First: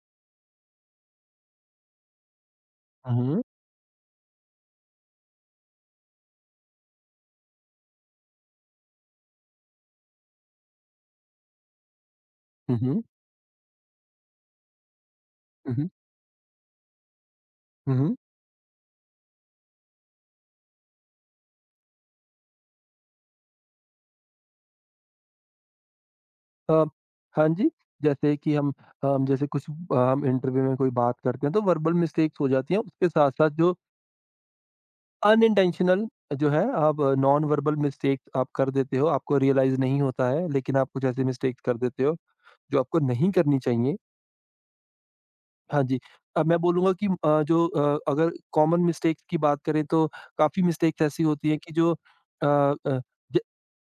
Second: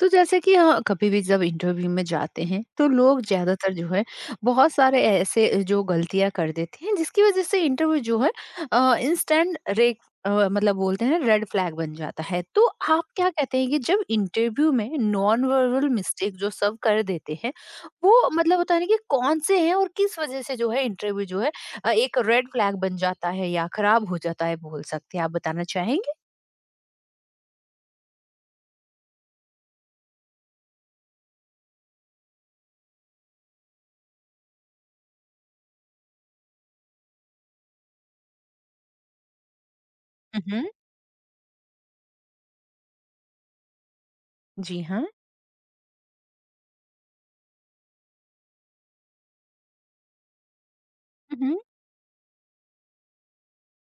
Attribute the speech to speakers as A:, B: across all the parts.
A: तो जैसे कि हाँ, कभी भी जब इंटरव्यू में जाते हैं तो
B: हाँ,
A: लोग
B: हाँ।
A: ज्यादातर जो है बहुत सारे ऐसे जो गलतियां कर देते हैं, जिसकी वजह से इंटरव्यू जो है इंस्टेंट रेड, मतलब बोलते हैं रेड फ्लैग बन जाता है। तो
B: हुँ,
A: आप
B: हुँ।
A: क्या कहते हैं कि जब इंटरव्यू में non
B: hmm,
A: verbal
B: hmm.
A: Mistake जो सब कर देते हैं,
B: हुँ, हुँ।
A: वो मतलब होता है ना कि कौन से हैं और किस वजह से जो है इंटरव्यू जो है एक रेड फ्लैग बन जाता है या खराब हो जाता है, बोल सकते हैं? आप बताना चाहेंगे?
B: अ, हाँ जी, जैसे कि हम जैसे कुछ हम इंटरव्यू में कोई बात करते हैं तो वर्बल मिस्टेक्स हो जाती हैं, उसके साथ-साथ जो अनइंटेंशनल जो है आप नॉन वर्बल मिस्टेक्स आप कर देते हो, आपको रियलाइज़ नहीं होता है,
A: हम्म।
B: लेकिन आप कुछ ऐसे मिस्टेक्स कर देते हो, जो आपको नहीं करनी चाहिए।
A: जी हाँ।
B: हाँ जी। मैं बोलूँगा कि अगर कॉमन मिस्टेक्स की बात करें तो काफ़ी मिस्टेक्स ऐसी होती
A: हम्म।
B: हैं कि जो अ अ, ज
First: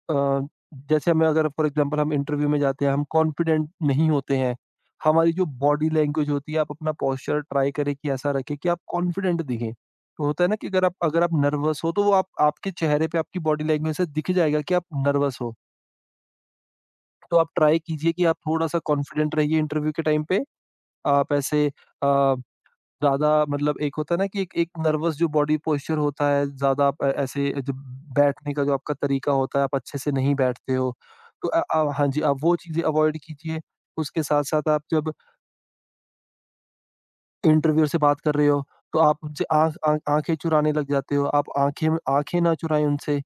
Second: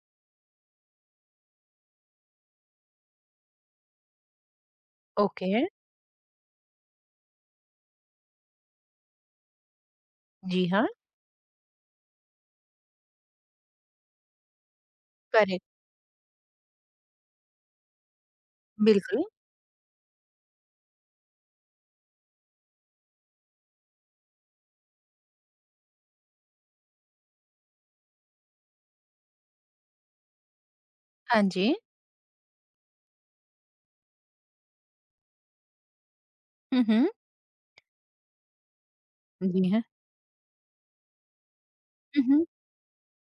B: अ, जैसे हमें अगर फॉर एग्ज़ाम्पल हम इंटरव्यू में जाते हैं, हम कॉन्फिडेंट नहीं होते हैं। हमारी जो
A: ओके।
B: बॉडी लैंग्वेज होती है, आप अपना पोस्चर ट्राई करें कि ऐसा रखें कि आप कॉन्फिडेंट दिखें। तो होता है ना
A: जी
B: कि अगर
A: हाँ।
B: आप अगर आप नर्वस हो तो वो आप आपके चेहरे पे आपकी बॉडी लैंग्वेज से दिख जाएगा कि आप नर्वस हो। तो आप ट्राई कीजिए कि आप थोड़ा-सा
A: बिल्कुल।
B: कॉन्फिडेंट रहिए इंटरव्यू के टाइम पे। आप ऐसे अ ज़्यादा मतलब एक होता है ना कि एक एक नर्वस जो बॉडी पोस्चर होता है, ज़्यादा आप ऐसे जो बैठने का जो आपका तरीका होता है, आप अच्छे से नहीं बैठते हो।
A: हाँ जी।
B: हाँ जी, आप वो चीज़ें अवॉइड कीजिए। उसके साथ-साथ आप जब
A: हुँ, हुँ।
B: इंटरव्यूअर से बात कर रहे हो, तो आप उनसे
A: जी
B: आँख
A: हाँ।
B: आँख आँखें चुराने लग जाते हो। आप आँखें
A: हुँ,
B: आँखें
A: हुँ।
B: ना चुराएँ उनसे।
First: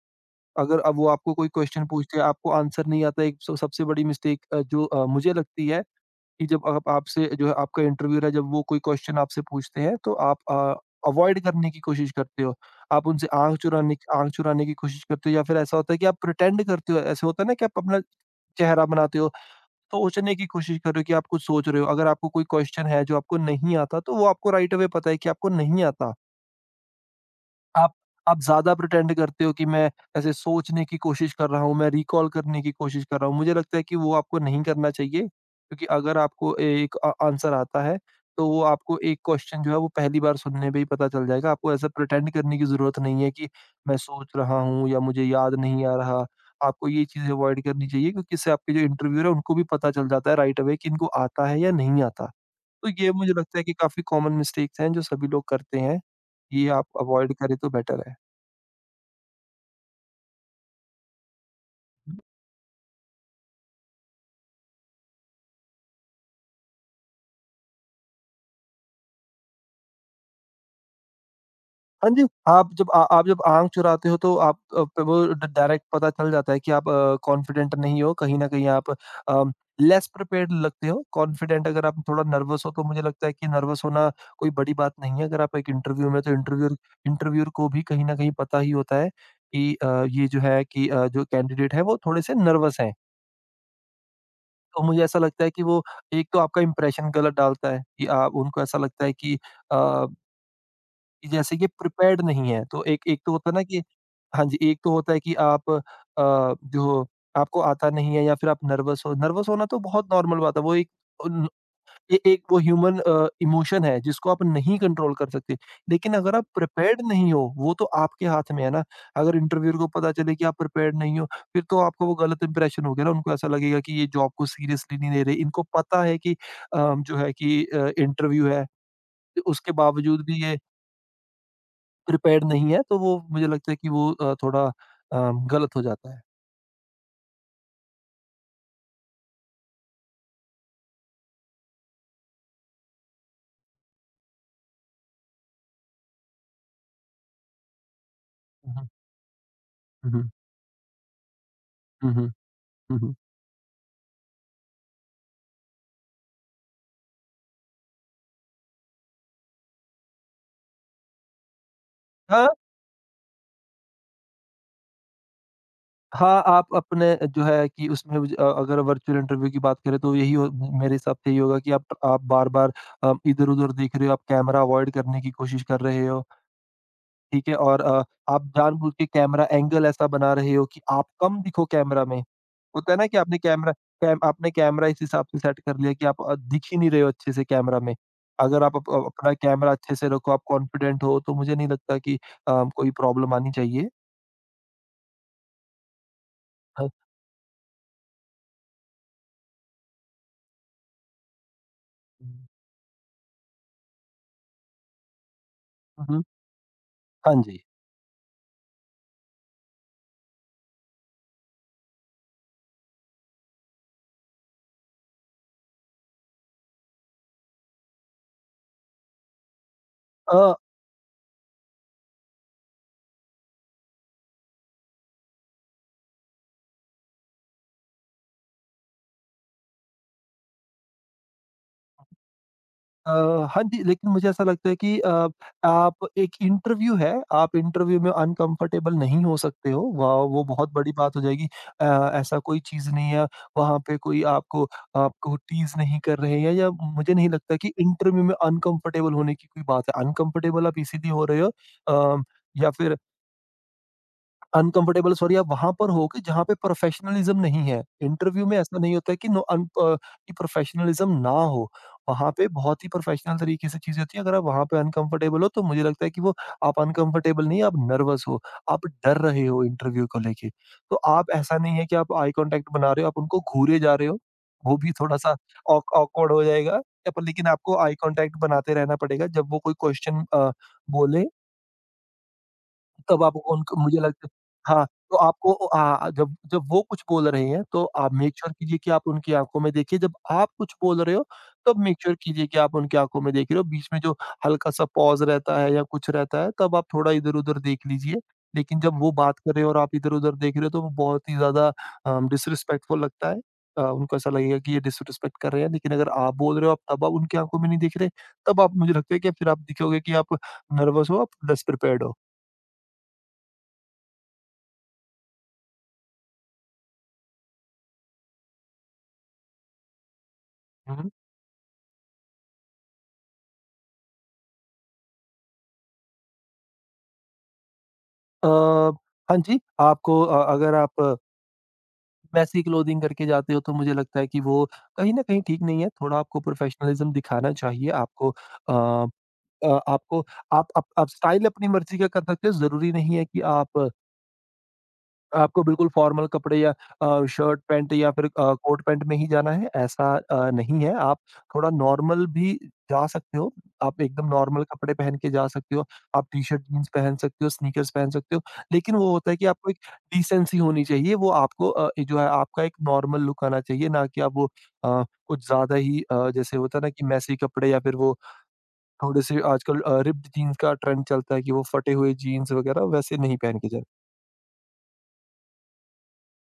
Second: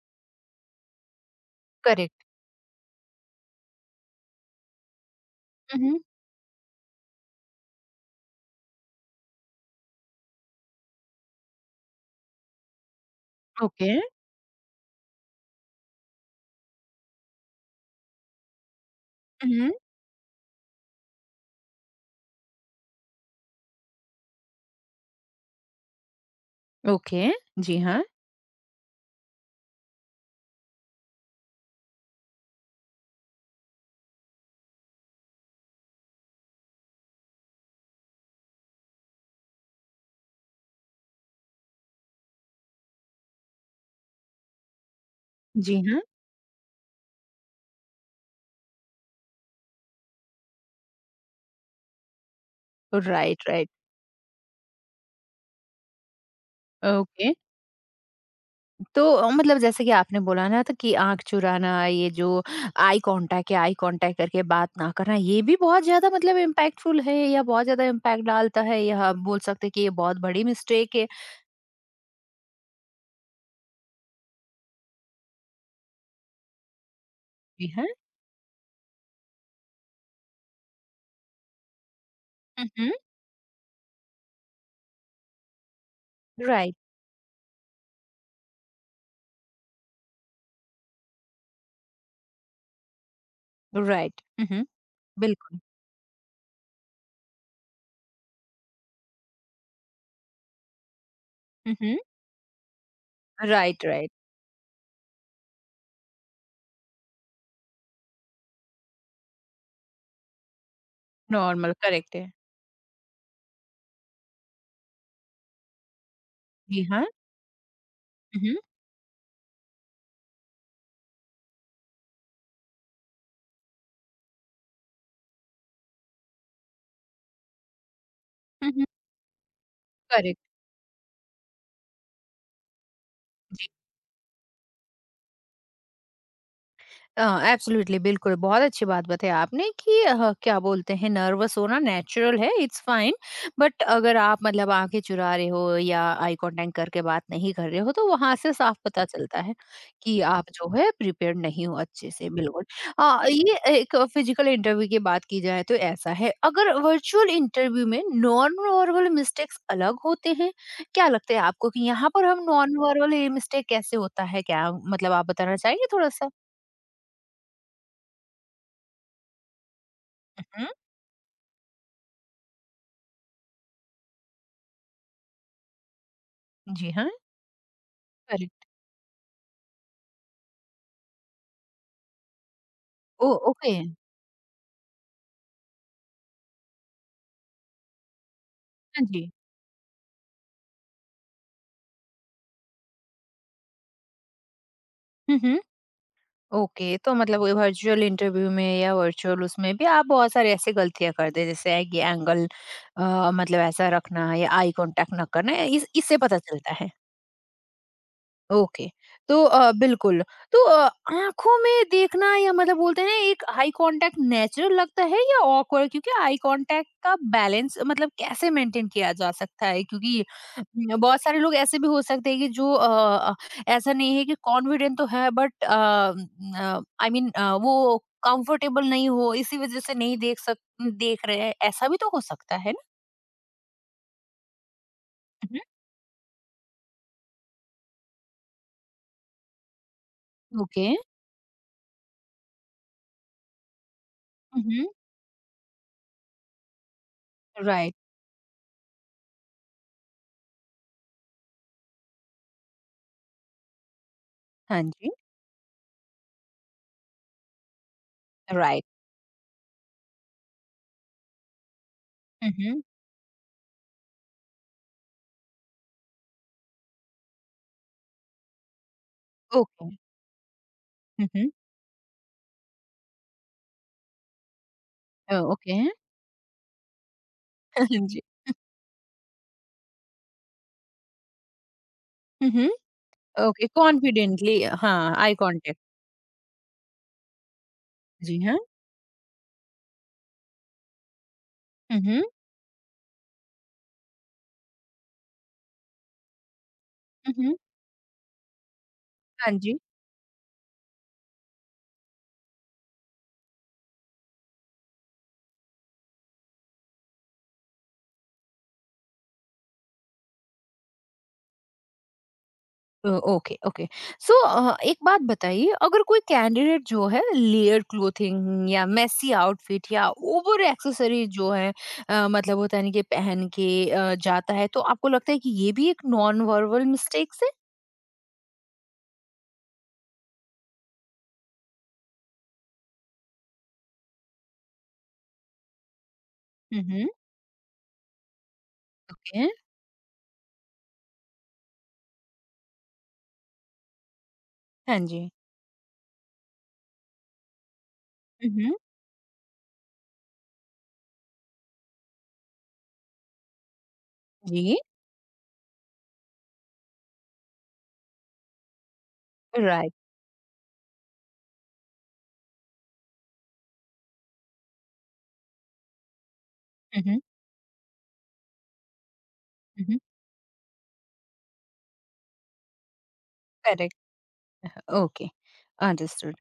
B: अगर अब वो आपको कोई क्वेश्चन पूछते हैं,
A: करेक्ट।
B: आपको आंसर नहीं आता, एक स सबसे बड़ी मिस्टेक मुझे लगती
A: हुँ,
B: है
A: हुँ।
B: कि जब आप आपसे जो है आपका इंटरव्यूअर है, जब वो कोई क्वेश्चन आपसे पूछते हैं तो आप अवॉइड करने की कोशिश करते हो? आप उनसे आँख
A: ओके।
B: चुराने आँख चुराने की कोशिश करते हो या फिर ऐसा होता है कि आप प्रिटेंड करते हो? ऐसे होता है ना कि आप अपना चेहरा बनाते हो,
A: हुँ।
B: तो सोचने की कोशिश कर रहे हो कि आप कुछ सोच रहे हो। अगर आपको कोई क्वेश्चन है जो आपको नहीं आता, तो वो आपको राइट अवे पता है कि आपको नहीं आता।
A: ओके। जी
B: आप
A: हाँ।
B: आप ज़्यादा प्रिटेंड करते हो कि मैं ऐसे सोचने की कोशिश कर रहा हूँ, मैं रिकॉल करने की कोशिश कर रहा हूँ। मुझे लगता है कि वो आपको नहीं करना चाहिए, क्योंकि अगर आपको एक आंसर आता है, तो वो आपको एक क्वेश्चन जो है वो पहली बार सुनने पे ही पता चल जाएगा। आपको ऐसा प्रिटेंड करने की ज़रूरत नहीं है कि मैं सोच रहा हूँ या मुझे याद
A: जी
B: नहीं आ
A: हाँ।
B: रहा। आपको ये चीज़ें अवॉइड करनी चाहिए क्योंकि इससे आपके जो इंटरव्यूअर है उनको भी पता चल जाता है राइट अवे कि इनको आता है या नहीं आता। तो ये मुझे
A: राइट,
B: लगता है
A: राइट।
B: कि काफ़ी कॉमन मिस्टेक्स हैं जो सभी लोग करते हैं। ये आप
A: ओके।
B: अवॉइड करें तो बेटर है।
A: तो मतलब जैसे कि आपने बोला ना तो कि आँख चुराना, ये जो आई कॉन्टैक्ट या आई कॉन्टैक्ट करके बात ना करना, ये भी बहुत ज़्यादा मतलब इम्पैक्टफुल है या बहुत ज़्यादा इम्पैक्ट डालता है, या आप बोल सकते हैं कि ये बहुत बड़ी मिस्टेक है?
B: हाँ जी, आप जब आँख चुराते हो तो आप अ, प वो ड डायरेक्ट पता चल जाता है कि आप
A: जी
B: कॉन्फिडेंट
A: हाँ।
B: नहीं हो, कहीं न कहीं आप अ, लेस प्रिपेयर्ड लगते हो। कॉन्फिडेंट अगर आप थोड़ा नर्वस
A: हुँ,
B: हो तो
A: हुँ।
B: मुझे लगता है कि नर्वस होना कोई बड़ी बात नहीं है। अगर आप एक इंटरव्यू में तो
A: राइट,
B: इंटरव्यूअर इंटरव्यूअर को भी कहीं न कहीं पता ही होता है कि ये जो है कि जो कैंडिडेट है वो थोड़े से नर्वस हैं।
A: राइट। हुँ, हुँ।
B: तो मुझे ऐसा लगता है
A: बिल्कुल।
B: कि वो एक तो आपका इंप्रेशन गलत डालता है कि आप उनको ऐसा लगता है कि कि जैसे ये
A: हुँ, हुँ।
B: प्रिपेयर्ड नहीं है। तो एक एक तो होता है ना कि
A: राइट, राइट।
B: हाँ जी, एक तो होता है कि आप जो आपको आता नहीं है या फिर आप नर्वस हो। नर्वस होना तो बहुत नॉर्मल बात है। वो एक
A: नॉर्मल, करेक्ट
B: ए
A: है।
B: एक वो ह्यूमन इमोशन है जिसको आप नहीं कंट्रोल कर सकते। लेकिन अगर आप
A: जी
B: प्रिपेयर्ड
A: हाँ।
B: नहीं हो, वो तो आपके
A: हुँ,
B: हाथ
A: हुँ।
B: में है ना। अगर इंटरव्यूअर को पता चले कि आप प्रिपेयर्ड नहीं हो, फिर तो आपको वो गलत इंप्रेशन हो गया ना। उनको ऐसा लगेगा कि ये जॉब को सीरियसली नहीं ले रहे। इनको पता है कि जो है कि इंटरव्यू है,
A: हुँ, हुँ।
B: उसके बावजूद
A: Correct.
B: भी ये प्रिपेयर्ड नहीं है, तो वो मुझे लगता है कि वो थोड़ा गलत हो जाता है।
A: अ, एब्सोल्युटली बिल्कुल, बहुत अच्छी बात बताई आपने कि क्या बोलते हैं, नर्वस होना नेचुरल है, इट्स फाइन, बट अगर आप मतलब आँखें चुरा रहे हो या आई कॉन्टैक्ट करके बात नहीं कर रहे हो, तो वहाँ से
B: हुँ,
A: साफ
B: हुँ।
A: पता चलता है
B: हुँ,
A: कि
B: हुँ।
A: आप जो है प्रिपेयर्ड नहीं हो अच्छे
B: हुँ, हुँ।
A: से, बिल्कुल।
B: हुँ, हुँ।
A: ये एक फिजिकल इंटरव्यू की बात की जाए तो ऐसा है, अगर वर्चुअल इंटरव्यू में नॉन वर्बल मिस्टेक्स अलग होते हैं, क्या लगता है आपको कि यहाँ पर हम
B: हाँ।
A: नॉन वर्बल ये मिस्टेक कैसे होता है? क्या मतलब आप बताना चाहेंगे थोड़ा-सा?
B: हाँ, आप अपने जो है कि उसमें अगर वर्चुअल इंटरव्यू की बात करें तो यही
A: हुँ,
B: हो
A: हुँ।
B: मेरे हिसाब से यही होगा कि आप बार-बार इधर-उधर देख रहे हो, आप कैमरा अवॉइड करने की कोशिश कर रहे हो,
A: जी हाँ।
B: ठीक है? और आप
A: करेक्ट।
B: जानबूझ के कैमरा एंगल ऐसा बना रहे हो कि आप कम दिखो कैमरा में। होता है ना कि
A: ओह! ओके।
B: आपने कैमरा इस हिसाब से सेट कर लिया कि आप दिख ही नहीं रहे हो अच्छे से कैमरा में। अगर
A: हाँ जी।
B: अपना कैमरा अच्छे से रखो, आप कॉन्फिडेंट हो, तो मुझे नहीं लगता कि कोई प्रॉब्लम आनी चाहिए।
A: हुँ, हुँ।
B: ह
A: ओके, तो मतलब ये वर्चुअल इंटरव्यू में या वर्चुअल उसमें भी आप बहुत सारी ऐसी गलतियाँ करते हैं, जैसे है कि एंगल मतलब ऐसा रखना या आई कॉन्टैक्ट ना करना, इस
B: हुँ,
A: इससे
B: हुँ।
A: पता चलता है।
B: हाँ जी।
A: ओके, तो बिल्कुल। तो आँखों में देखना या मतलब बोलते हैं ना, एक आई कांटेक्ट नेचुरल लगता है या ऑकवर्ड? क्योंकि आई कांटेक्ट का बैलेंस मतलब कैसे मेंटेन किया जा सकता है, क्योंकि
B: अ
A: न, बहुत सारे लोग ऐसे भी हो सकते हैं कि जो ऐसा नहीं है कि कॉन्फिडेंट तो है, बट आई मीन, वो कंफर्टेबल नहीं हो, इसी वजह से नहीं देख रहे हैं, ऐसा भी तो हो सकता है ना?
B: अ, हाँ जी, लेकिन मुझे ऐसा लगता है कि
A: मम्हम।
B: आप एक इंटरव्यू है, आप इंटरव्यू में अनकम्फर्टेबल नहीं हो सकते हो, व वो बहुत
A: ओके।
B: बड़ी बात हो जाएगी। अ, ऐसा कोई चीज़ नहीं है, वहाँ पे कोई आपको
A: मम्हम।
B: आपको टीज़ नहीं कर रहे हैं या मुझे नहीं लगता कि
A: राइट।
B: इंटरव्यू में अनकम्फर्टेबल होने की कोई बात है। अनकम्फर्टेबल आप इसीलिए हो रहे हो अ, या फिर
A: हाँ जी।
B: अनकंफर्टेबल सॉरी आप वहाँ पर हो कि जहाँ पे प्रोफेशनलिज्म नहीं है। इंटरव्यू में ऐसा
A: राइट।
B: नहीं होता है कि कि प्रोफेशनलिज्म ना हो। वहाँ पे
A: मम्हम।
B: बहुत ही प्रोफेशनल तरीके से चीज़ें होती हैं। अगर आप वहाँ पे अनकंफर्टेबल हो तो मुझे लगता है कि वो आप अनकंफर्टेबल नहीं, आप नर्वस हो, आप डर रहे हो
A: ओके।
B: इंटरव्यू को लेके। तो आप ऐसा नहीं है कि आप आई कॉन्टैक्ट बना रहे हो, आप उनको घूरे जा रहे हो, वो भी थोड़ा-सा
A: ओके।
B: ऑक ऑकवर्ड हो जाएगा। या पर लेकिन आपको आई
A: जी।
B: कॉन्टैक्ट बनाते रहना पड़ेगा जब वो कोई क्वेश्चन बोले
A: हुँ, हुँ।
B: तब आपको
A: ओके,
B: उनको मुझे लगता है
A: कॉन्फिडेंटली
B: हाँ,
A: हाँ,
B: तो
A: आई
B: आपको अ,
A: कॉन्टैक्ट।
B: आ जब जब वो कुछ बोल रहे हैं, तो आप मेक
A: जी,
B: श्योर
A: हाँ।
B: कीजिए कि आप उनकी आँखों में देखिए, जब आप कुछ बोल रहे हो, तब मेक
A: हुँ,
B: श्योर
A: हुँ।
B: कीजिए कि आप उनकी आँखों में देख रहे हो, बीच में जो हल्का-सा पॉज़ रहता है या कुछ रहता है, तब आप थोड़ा
A: हुँ, हुँ।
B: इधर-उधर देख लीजिए। लेकिन जब वो बात
A: हाँ
B: कर रहे हो
A: जी।
B: और आप इधर-उधर देख रहे हो, तो वो बहुत ही ज़्यादा डिसरिस्पेक्टफुल लगता है। उनको ऐसा लगेगा कि ये डिसरिस्पेक्ट कर रहे हैं, लेकिन अगर आप बोल रहे हो, आप उनकी आँखों में नहीं देख रहे, तब आप मुझे लगता है कि फिर आप दिखोगे कि आप नर्वस हो, आप डिसप्रिपेयर्ड हो।
A: Okay, okay. सो एक बात बताइए, अगर कोई कैंडिडेट जो है लेयर्ड क्लोथिंग या मेसी आउटफिट या ओवर
B: हुँ।
A: एक्सेसरीज जो है मतलब होता है ना कि पहन के जाता है, तो आपको लगता है कि ये भी एक नॉन वर्बल मिस्टेक्स है?
B: अ, हाँ जी, आपको अगर आप मैसी क्लोथिंग करके जाते हो तो मुझे लगता है कि वो कहीं न कहीं ठीक नहीं है, थोड़ा आपको
A: हुँ, हुँ।
B: प्रोफ़ेशनलिज़्म दिखाना चाहिए, आपको अ
A: ओके।
B: अ, आपको आप स्टाइल अपनी मर्ज़ी का कर सकते हो, ज़रूरी नहीं है कि आप
A: हाँ जी।
B: आपको बिल्कुल फॉर्मल कपड़े या शर्ट पैंट या फिर
A: हुँ, हुँ।
B: कोट पैंट में ही जाना है, ऐसा नहीं है। आप थोड़ा नॉर्मल भी जा सकते हो। आप एकदम नॉर्मल
A: जी।
B: कपड़े पहन के जा सकते हो। आप टी-शर्ट, जीन्स पहन सकते हो, स्नीकर्स पहन सकते हो। लेकिन वो होता है कि आपको एक
A: राइट।
B: डिसेंसी होनी चाहिए। वो आपको ये जो है आपका एक नॉर्मल लुक आना चाहिए, ना कि आप वो अ, कुछ ज़्यादा ही जैसे होता है ना
A: हुँ,
B: कि
A: हुँ।
B: मैसी कपड़े या फिर वो थोड़े से आजकल
A: हुँ, हुँ।
B: रिप्ड जीन्स का ट्रेंड चलता है कि वो फटे हुए जीन्स वगैरह वैसे नहीं पहन के जाएँ।
A: करेक्ट। ओके। अंडरस्टूड।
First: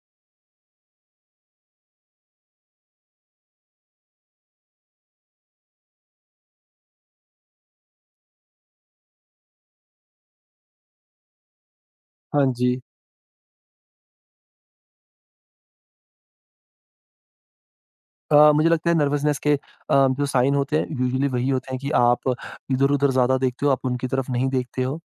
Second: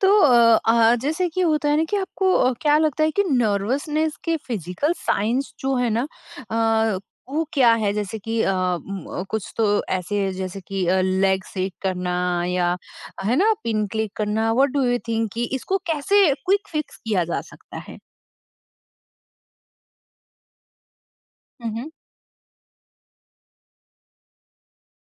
A: तो जैसे कि होता है ना कि आपको क्या लगता है कि नर्वसनेस के फिजिकल साइंस जो है ना, अ, वो क्या है? जैसे कि कुछ तो ऐसे, जैसे कि लेग शेक करना
B: हाँ
A: या
B: जी।
A: है ना पिन क्लिक करना, व्हाट डू यू थिंक कि इसको कैसे क्विक फिक्स किया जा सकता है?
B: मुझे लगता है नर्वसनेस के जो साइन होते हैं यूजुअली वही होते हैं
A: हम्म।
B: कि आप इधर-उधर ज़्यादा देखते हो, आप उनकी तरफ नहीं देखते हो।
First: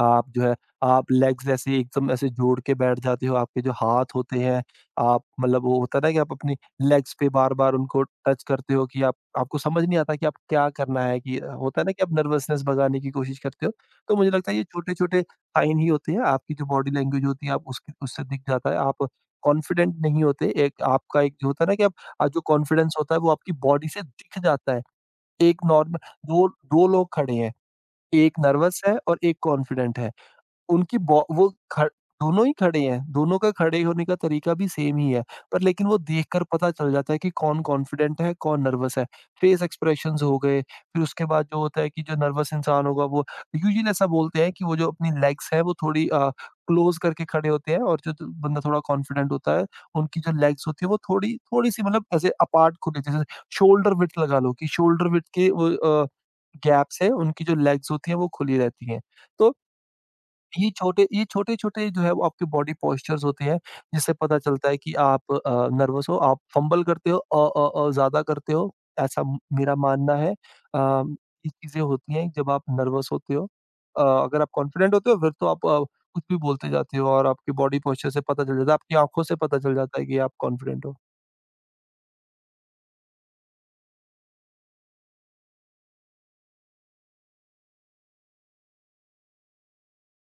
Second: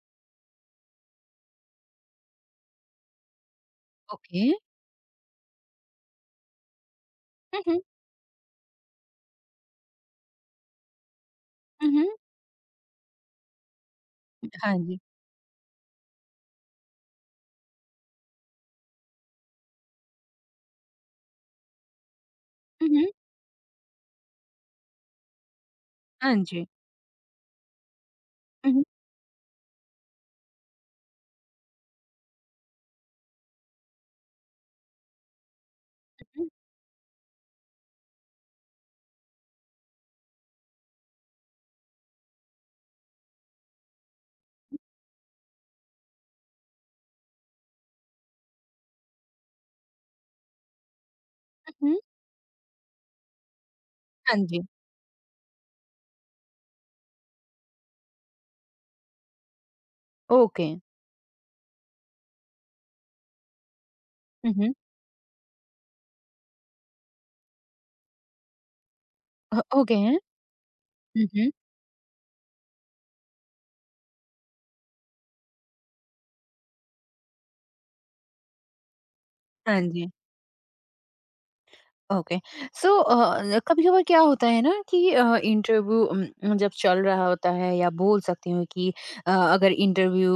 B: आप जो है आप लेग्स ऐसे एकदम ऐसे जोड़ के बैठ जाते हो, आपके जो हाथ होते
A: ओके।
B: हैं, आप मतलब वो होता है ना कि आप अपनी लेग्स पे बार-बार
A: हम्म।
B: उनको टच करते हो कि आप आपको समझ नहीं आता कि आप क्या करना है कि होता है ना कि
A: हम्म।
B: आप नर्वसनेस भगाने की कोशिश करते हो। तो मुझे लगता है ये
A: हाँ जी।
B: छोटे-छोटे साइन ही होते हैं, आपकी जो बॉडी लैंग्वेज होती है आप उसकी उससे दिख जाता है, आप कॉन्फिडेंट नहीं होते, एक आपका एक जो होता है ना कि आप जो कॉन्फिडेंस
A: हम्म।
B: होता है वो आपकी बॉडी से दिख जाता है। एक नॉर्मल
A: हाँ
B: 2
A: जी।
B: 2 लोग खड़े हैं, 1 नर्वस
A: हम्म।
B: है और 1 कॉन्फिडेंट है। उनकी बॉ वो ख दोनों ही खड़े हैं, दोनों का खड़े होने का तरीका भी सेम ही है, पर लेकिन वो देखकर पता चल जाता है कि कौन कॉन्फिडेंट है, कौन नर्वस है। फेस एक्सप्रेशंस हो गए, फिर उसके बाद जो होता है कि जो नर्वस इंसान होगा वो यूजुअली ऐसा बोलते हैं कि वो जो अपनी लेग्स हैं वो थोड़ी क्लोज़ करके खड़े होते हैं और जो द बंदा थोड़ा कॉन्फिडेंट होता है, उनकी जो लेग्स होती है वो थोड़ी-सी
A: हम्म।
B: मतलब ऐसे अपार्ट खुली जैसे शोल्डर विड्थ
A: हाँ
B: लगा लो
A: जी।
B: कि शोल्डर विड्थ के वो अ, गैप्स हैं, उनकी जो लेग्स होती हैं वो खुली रहती हैं। तो
A: ओके।
B: ये छोटे-छोटे जो है वो आपके बॉडी पोस्चर्स होते हैं, जिससे पता चलता
A: हम्म।
B: है कि आप नर्वस हो, आप फंबल करते हो, ज़्यादा करते हो, ऐसा म मेरा
A: ओके।
B: मानना है। ये
A: हम्म।
B: चीज़ें होती हैं जब आप नर्वस होते हो। अगर आप कॉन्फिडेंट होते हो फिर तो आप कुछ भी बोलते जाते हो और आपके बॉडी पोस्चर से पता चल जाता है, आपकी आँखों से पता चल
A: हाँ
B: जाता है
A: जी।
B: कि आप कॉन्फिडेंट हो।
A: ओके। सो कभी कभार क्या होता है ना कि इंटरव्यू जब चल रहा होता है, या बोल सकती हूँ कि अगर इंटरव्यू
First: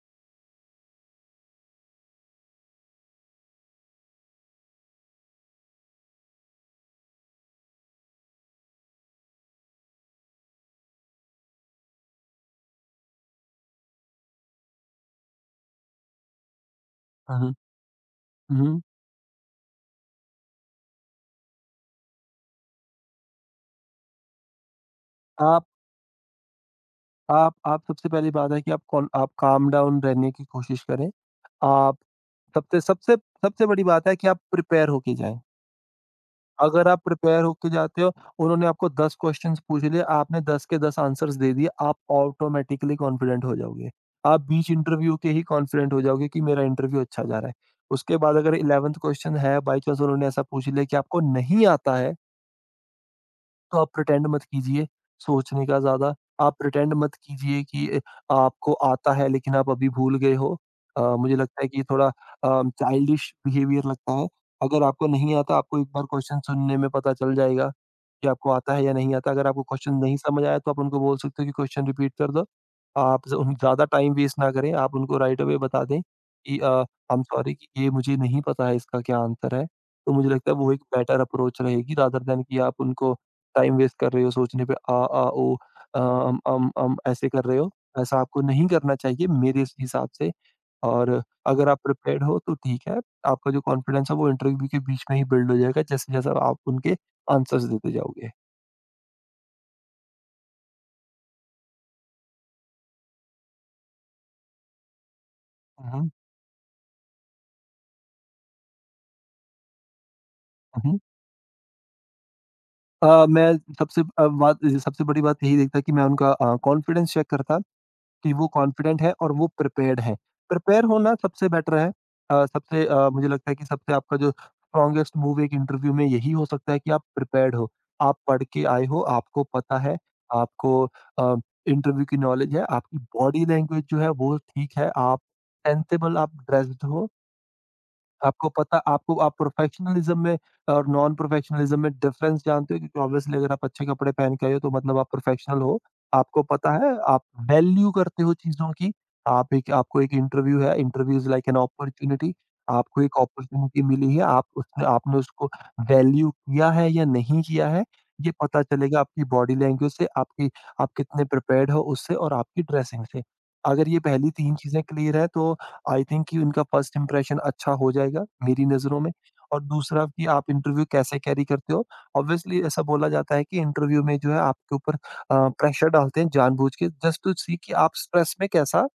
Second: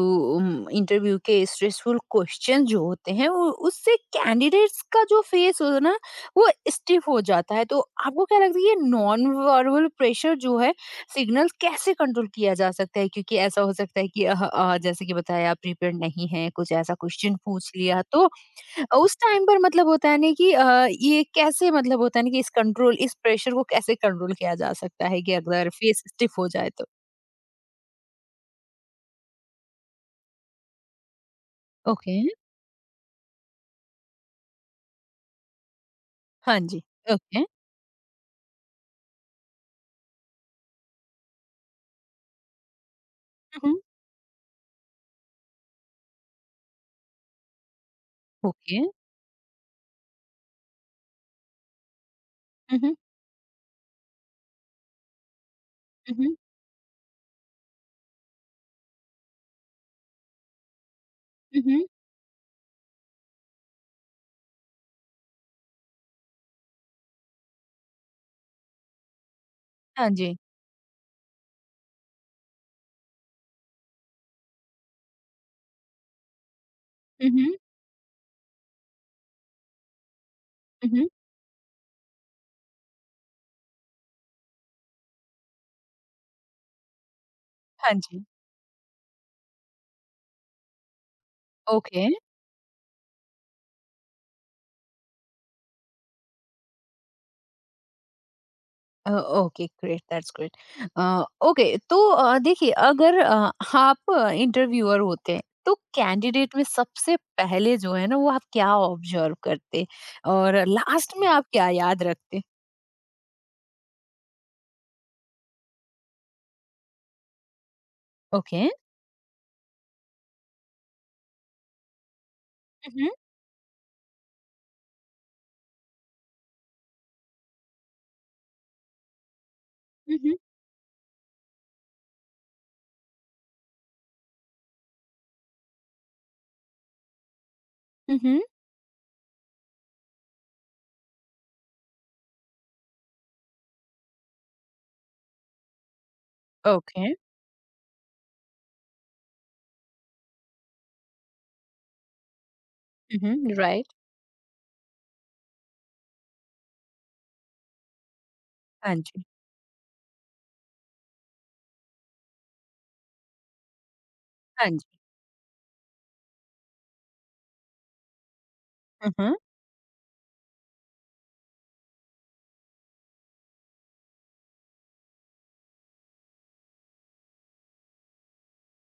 A: इंटरव्यू के स्ट्रेसफुल क्वेश्चन जो होते हैं, वो उससे कैंडिडेट्स का जो फेस हो ना, वो स्टिफ हो जाता है, तो आपको क्या लगता है ये नॉन वर्बल प्रेशर जो है सिग्नल कैसे कंट्रोल किया जा सकता है? क्योंकि ऐसा हो सकता है कि जैसे कि बताया, प्रिपेयर नहीं है, कुछ ऐसा क्वेश्चन
B: हुँ,
A: पूछ लिया तो
B: हुँ।
A: उस टाइम पर मतलब होता है ना कि ये कैसे, मतलब होता है ना कि इस प्रेशर को कैसे कंट्रोल किया जा सकता है कि
B: आप
A: अगर फेस स्टिफ हो जाए तो?
B: आप सबसे पहली बात है कि आप काम डाउन रहने की कोशिश करें। आप
A: ओके।
B: सबसे सबसे सबसे बड़ी बात है कि आप प्रिपेयर होके जाएँ।
A: हाँ जी।
B: अगर आप
A: ओके।
B: प्रिपेयर
A: हुँ,
B: होके जाते हो, उन्होंने आपको 10 क्वेश्चन्स पूछ लिए, आपने 10 के 10 आंसर्स दे दिए, आप ऑटोमैटिकली कॉन्फिडेंट हो
A: हुँ।
B: जाओगे। आप बीच इंटरव्यू के ही कॉन्फिडेंट हो जाओगे कि मेरा इंटरव्यू अच्छा जा रहा है। उसके बाद अगर
A: ओके।
B: 11th क्वेश्चन है, बाय चांस उन्होंने ऐसा पूछ लिया कि आपको नहीं आता है
A: हुँ, हुँ।
B: तो आप प्रिटेंड मत कीजिए सोचने का ज़्यादा।
A: हुँ,
B: आप प्रिटेंड मत कीजिए कि आपको आता है लेकिन आप अभी भूल गए हो। मुझे लगता है कि
A: हुँ।
B: ये थोड़ा अ, चाइल्डिश बिहेवियर लगता है। अगर आपको नहीं आता आपको एक बार क्वेश्चन सुनने में पता चल जाएगा कि आपको आता है या नहीं आता। अगर आपको क्वेश्चन
A: हाँ
B: नहीं
A: जी।
B: समझ आया तो आप उनको बोल सकते हो कि क्वेश्चन रिपीट कर दो। आप ज उन ज़्यादा टाइम वेस्ट ना करें, आप उनको राइट अवे बता दें कि आई एम
A: हुँ,
B: सॉरी
A: हुँ।
B: कि ये मुझे नहीं पता है इसका क्या आंसर है। तो मुझे लगता है वो एक
A: हुँ।
B: बेटर अप्रोच रहेगी रादर देन कि आप उनको टाइम वेस्ट कर रहे हो सोचने पे आ, आ, ओ, अ, अम, अम, अम ऐसे कर रहे हो।
A: हाँ
B: ऐसा
A: जी।
B: आपको नहीं करना चाहिए मेरे इस हिसाब से और अगर आप
A: ओके।
B: प्रिपेयर्ड हो तो ठीक है, आपका जो कॉन्फिडेंस है वो इंटरव्यू के बीच में ही बिल्ड हो जाएगा जैसे-जैसे आप उनके आंसर्स देते जाओगे।
A: Okay, great, that's great. Okay, तो देखिए, अगर आप इंटरव्यूअर होते हैं, तो
B: हुँ, हुँ,
A: कैंडिडेट में सबसे पहले जो है ना, वो आप क्या ऑब्जर्व करते? और
B: हुँ, हुँ।
A: लास्ट में आप क्या याद रखते?
B: मैं सबसे बड़ी बात यही देखता कि मैं उनका कॉन्फिडेंस चेक करता। कि वो
A: ओके।
B: कॉन्फिडेंट है और वो प्रिपेयर्ड है। प्रिपेयर होना सबसे बेटर है।
A: हुँ, हुँ।
B: मुझे लगता है कि सबसे आपका जो स्ट्रॉन्गेस्ट मूव एक इंटरव्यू में यही हो सकता है कि आप प्रिपेयर्ड हो। आप पढ़ के आए हो, आपको पता है,
A: हुँ, हुँ।
B: आपको अ, इंटरव्यू की नॉलेज है, आपकी बॉडी लैंग्वेज जो है वो ठीक है, आप सेंसेबल आप ड्रेस्ड हो।
A: हुँ, हुँ।
B: आपको पता आपको आप प्रोफेशनलिज्म में और नॉन प्रोफेशनलिज्म में डिफरेंस जानते हो क्योंकि ऑब्वियसली अगर आप अच्छे कपड़े पहन के आए हो तो मतलब आप प्रोफेशनल हो। आपको पता है
A: ओके।
B: आप वैल्यू करते हो चीज़ों की। आप एक आपको एक इंटरव्यू है, interview is like an opportunity. आपको एक
A: हुँ, हुँ,
B: अपॉर्च्युनिटी
A: राइट।
B: मिली है, आप उसने आपने उसको वैल्यू किया है या नहीं किया है, ये पता
A: हाँ
B: चलेगा
A: जी,
B: आपकी बॉडी लैंग्वेज से, आपकी आप कितने प्रिपेयर्ड हो उससे और आपकी ड्रेसिंग से। अगर ये पहली 3
A: हाँ
B: चीज़ें
A: जी।
B: क्लियर है तो आई थिंक कि उनका फर्स्ट इंप्रेशन अच्छा हो जाएगा मेरी नज़रों
A: हुँ,
B: में।
A: हुँ।
B: और दूसरा कि आप इंटरव्यू कैसे कैरी करते हो? ऑब्वियसली ऐसा बोला जाता है कि इंटरव्यू में जो है आपके ऊपर प्रेशर डालते हैं जानबूझ के जस्ट टू सी कि आप स्ट्रेस में कैसा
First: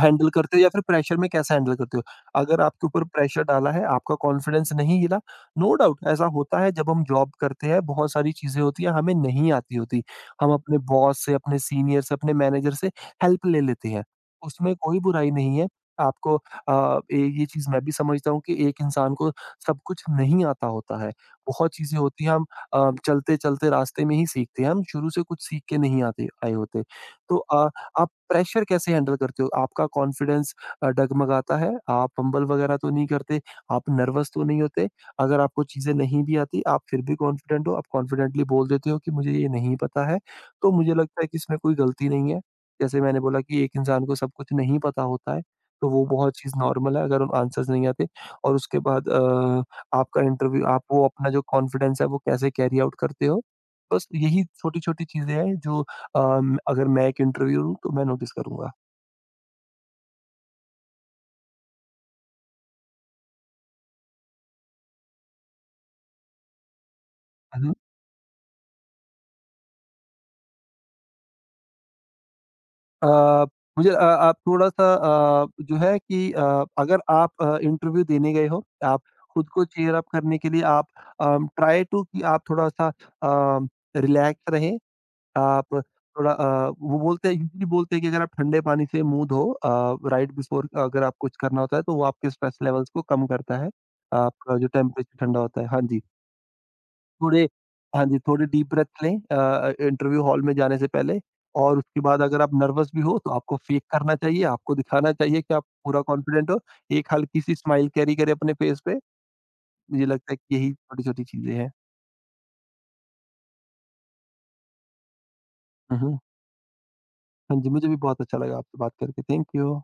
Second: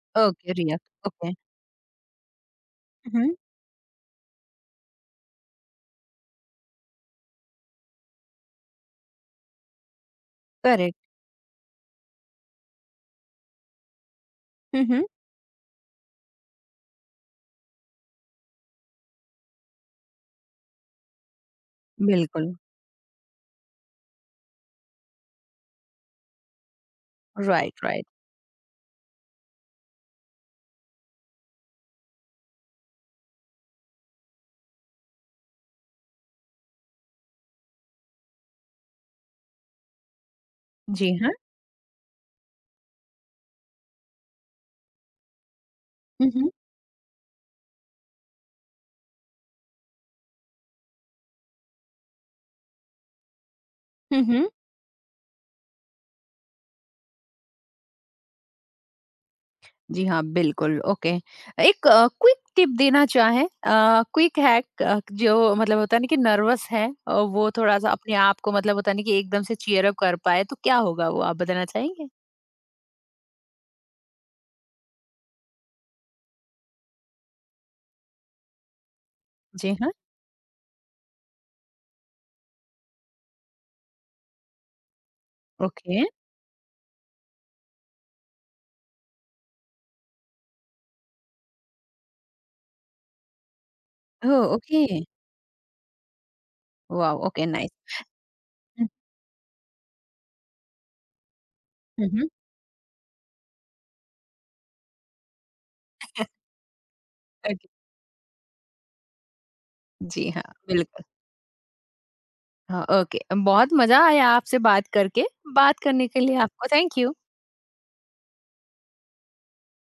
B: हैंडल
A: ओके,
B: करते हो या फिर
A: रिएक्ट
B: प्रेशर में
A: ओके।
B: कैसे हैंडल करते हो? अगर आपके ऊपर
A: हुँ, हुँ।
B: प्रेशर डाला है, आपका कॉन्फिडेंस नहीं हिला, नो डाउट ऐसा होता है जब हम जॉब करते हैं, बहुत सारी चीज़ें होती हैं हमें नहीं आती होती। हम अपने
A: करेक्ट।
B: बॉस से, अपने सीनियर से, अपने मैनेजर से हेल्प ले लेते हैं, उसमें
A: हुँ,
B: कोई
A: हुँ।
B: बुराई नहीं है। आपको ये चीज़ मैं भी समझता हूँ कि एक इंसान को सब कुछ नहीं आता होता है। बहुत चीज़ें होती हैं हम
A: बिल्कुल।
B: चलते-चलते रास्ते में ही सीखते हैं, हम शुरू से कुछ सीख के नहीं आते आए होते। तो
A: राइट, राइट।
B: आप प्रेशर कैसे हैंडल करते हो? आपका कॉन्फिडेंस डगमगाता है? आप हम्बल वगैरह तो नहीं करते? आप नर्वस तो नहीं होते? अगर आपको चीज़ें नहीं भी आती, आप फिर भी कॉन्फिडेंट हो, आप कॉन्फिडेंटली बोल देते हो कि मुझे ये नहीं पता है, तो मुझे
A: जी
B: लगता है
A: हाँ।
B: कि इसमें कोई गलती नहीं है। जैसे मैंने बोला कि एक इंसान को सब कुछ नहीं पता होता है, तो वो
A: हुँ,
B: बहुत
A: हुँ।
B: चीज़ नॉर्मल है अगर उन आंसर्स नहीं आते और उसके बाद आपका इंटरव्यू आप वो अपना जो कॉन्फिडेंस है, वो कैसे कैरी आउट करते हो? बस
A: हुँ,
B: यही
A: हुँ।
B: छोटी-छोटी चीज़ें हैं जो अ, अगर मैं एक इंटरव्यू लूँ, तो मैं नोटिस करूँगा।
A: जी हाँ, बिल्कुल, ओके। एक क्विक टिप देना चाहें, क्विक हैक, जो मतलब होता है ना कि नर्वस है, वो
B: है ना?
A: थोड़ा-सा अपने आप को, मतलब होता है ना कि एकदम से चीयर अप कर पाए, तो क्या होगा, वो आप बताना चाहेंगे?
B: अ, आप थोड़ा-सा अ, जो है कि अ, अगर आप इंटरव्यू देने गए हो, आप खुद को
A: जी हाँ,
B: चीयर अप करने के लिए आप ट्राई टू कि आप थोड़ा-सा रिलैक्स रहें। आप
A: ओके।
B: थोड़ा वो बोलते हैं यूजुअली बोलते हैं कि अगर आप ठंडे पानी से मुँह धो राइट बिफोर अगर आप कुछ करना होता है, तो वो आपके स्ट्रेस लेवल्स को कम करता है।
A: ओह!
B: आपका जो
A: ओके।
B: टेम्परेचर ठंडा होता है। हाँ जी।
A: वॉव!
B: थोड़े
A: ओके, नाइस।
B: हाँ जी, थोड़े डीप
A: हुँ,
B: ब्रेथ लें इंटरव्यू हॉल में जाने से पहले और उसके बाद
A: हुँ,
B: अगर आप नर्वस भी हो तो आपको फेक करना चाहिए, आपको दिखाना चाहिए कि आप पूरा कॉन्फिडेंट हो। एक हल्की-सी
A: हुँ।
B: स्माइल कैरी करें अपने फेस पे, मुझे
A: जी
B: लगता है
A: हाँ,
B: कि यही
A: बिल्कुल।
B: छोटी-छोटी चीज़ें हैं।
A: हाँ, ओके। बहुत मज़ा आया आपसे बात करके। बात
B: हुँ,
A: करने
B: हुँ।
A: के लिए आपको थैंक यू।
B: हाँ जी, मुझे भी बहुत अच्छा लगा आपसे बात करके। Thank you.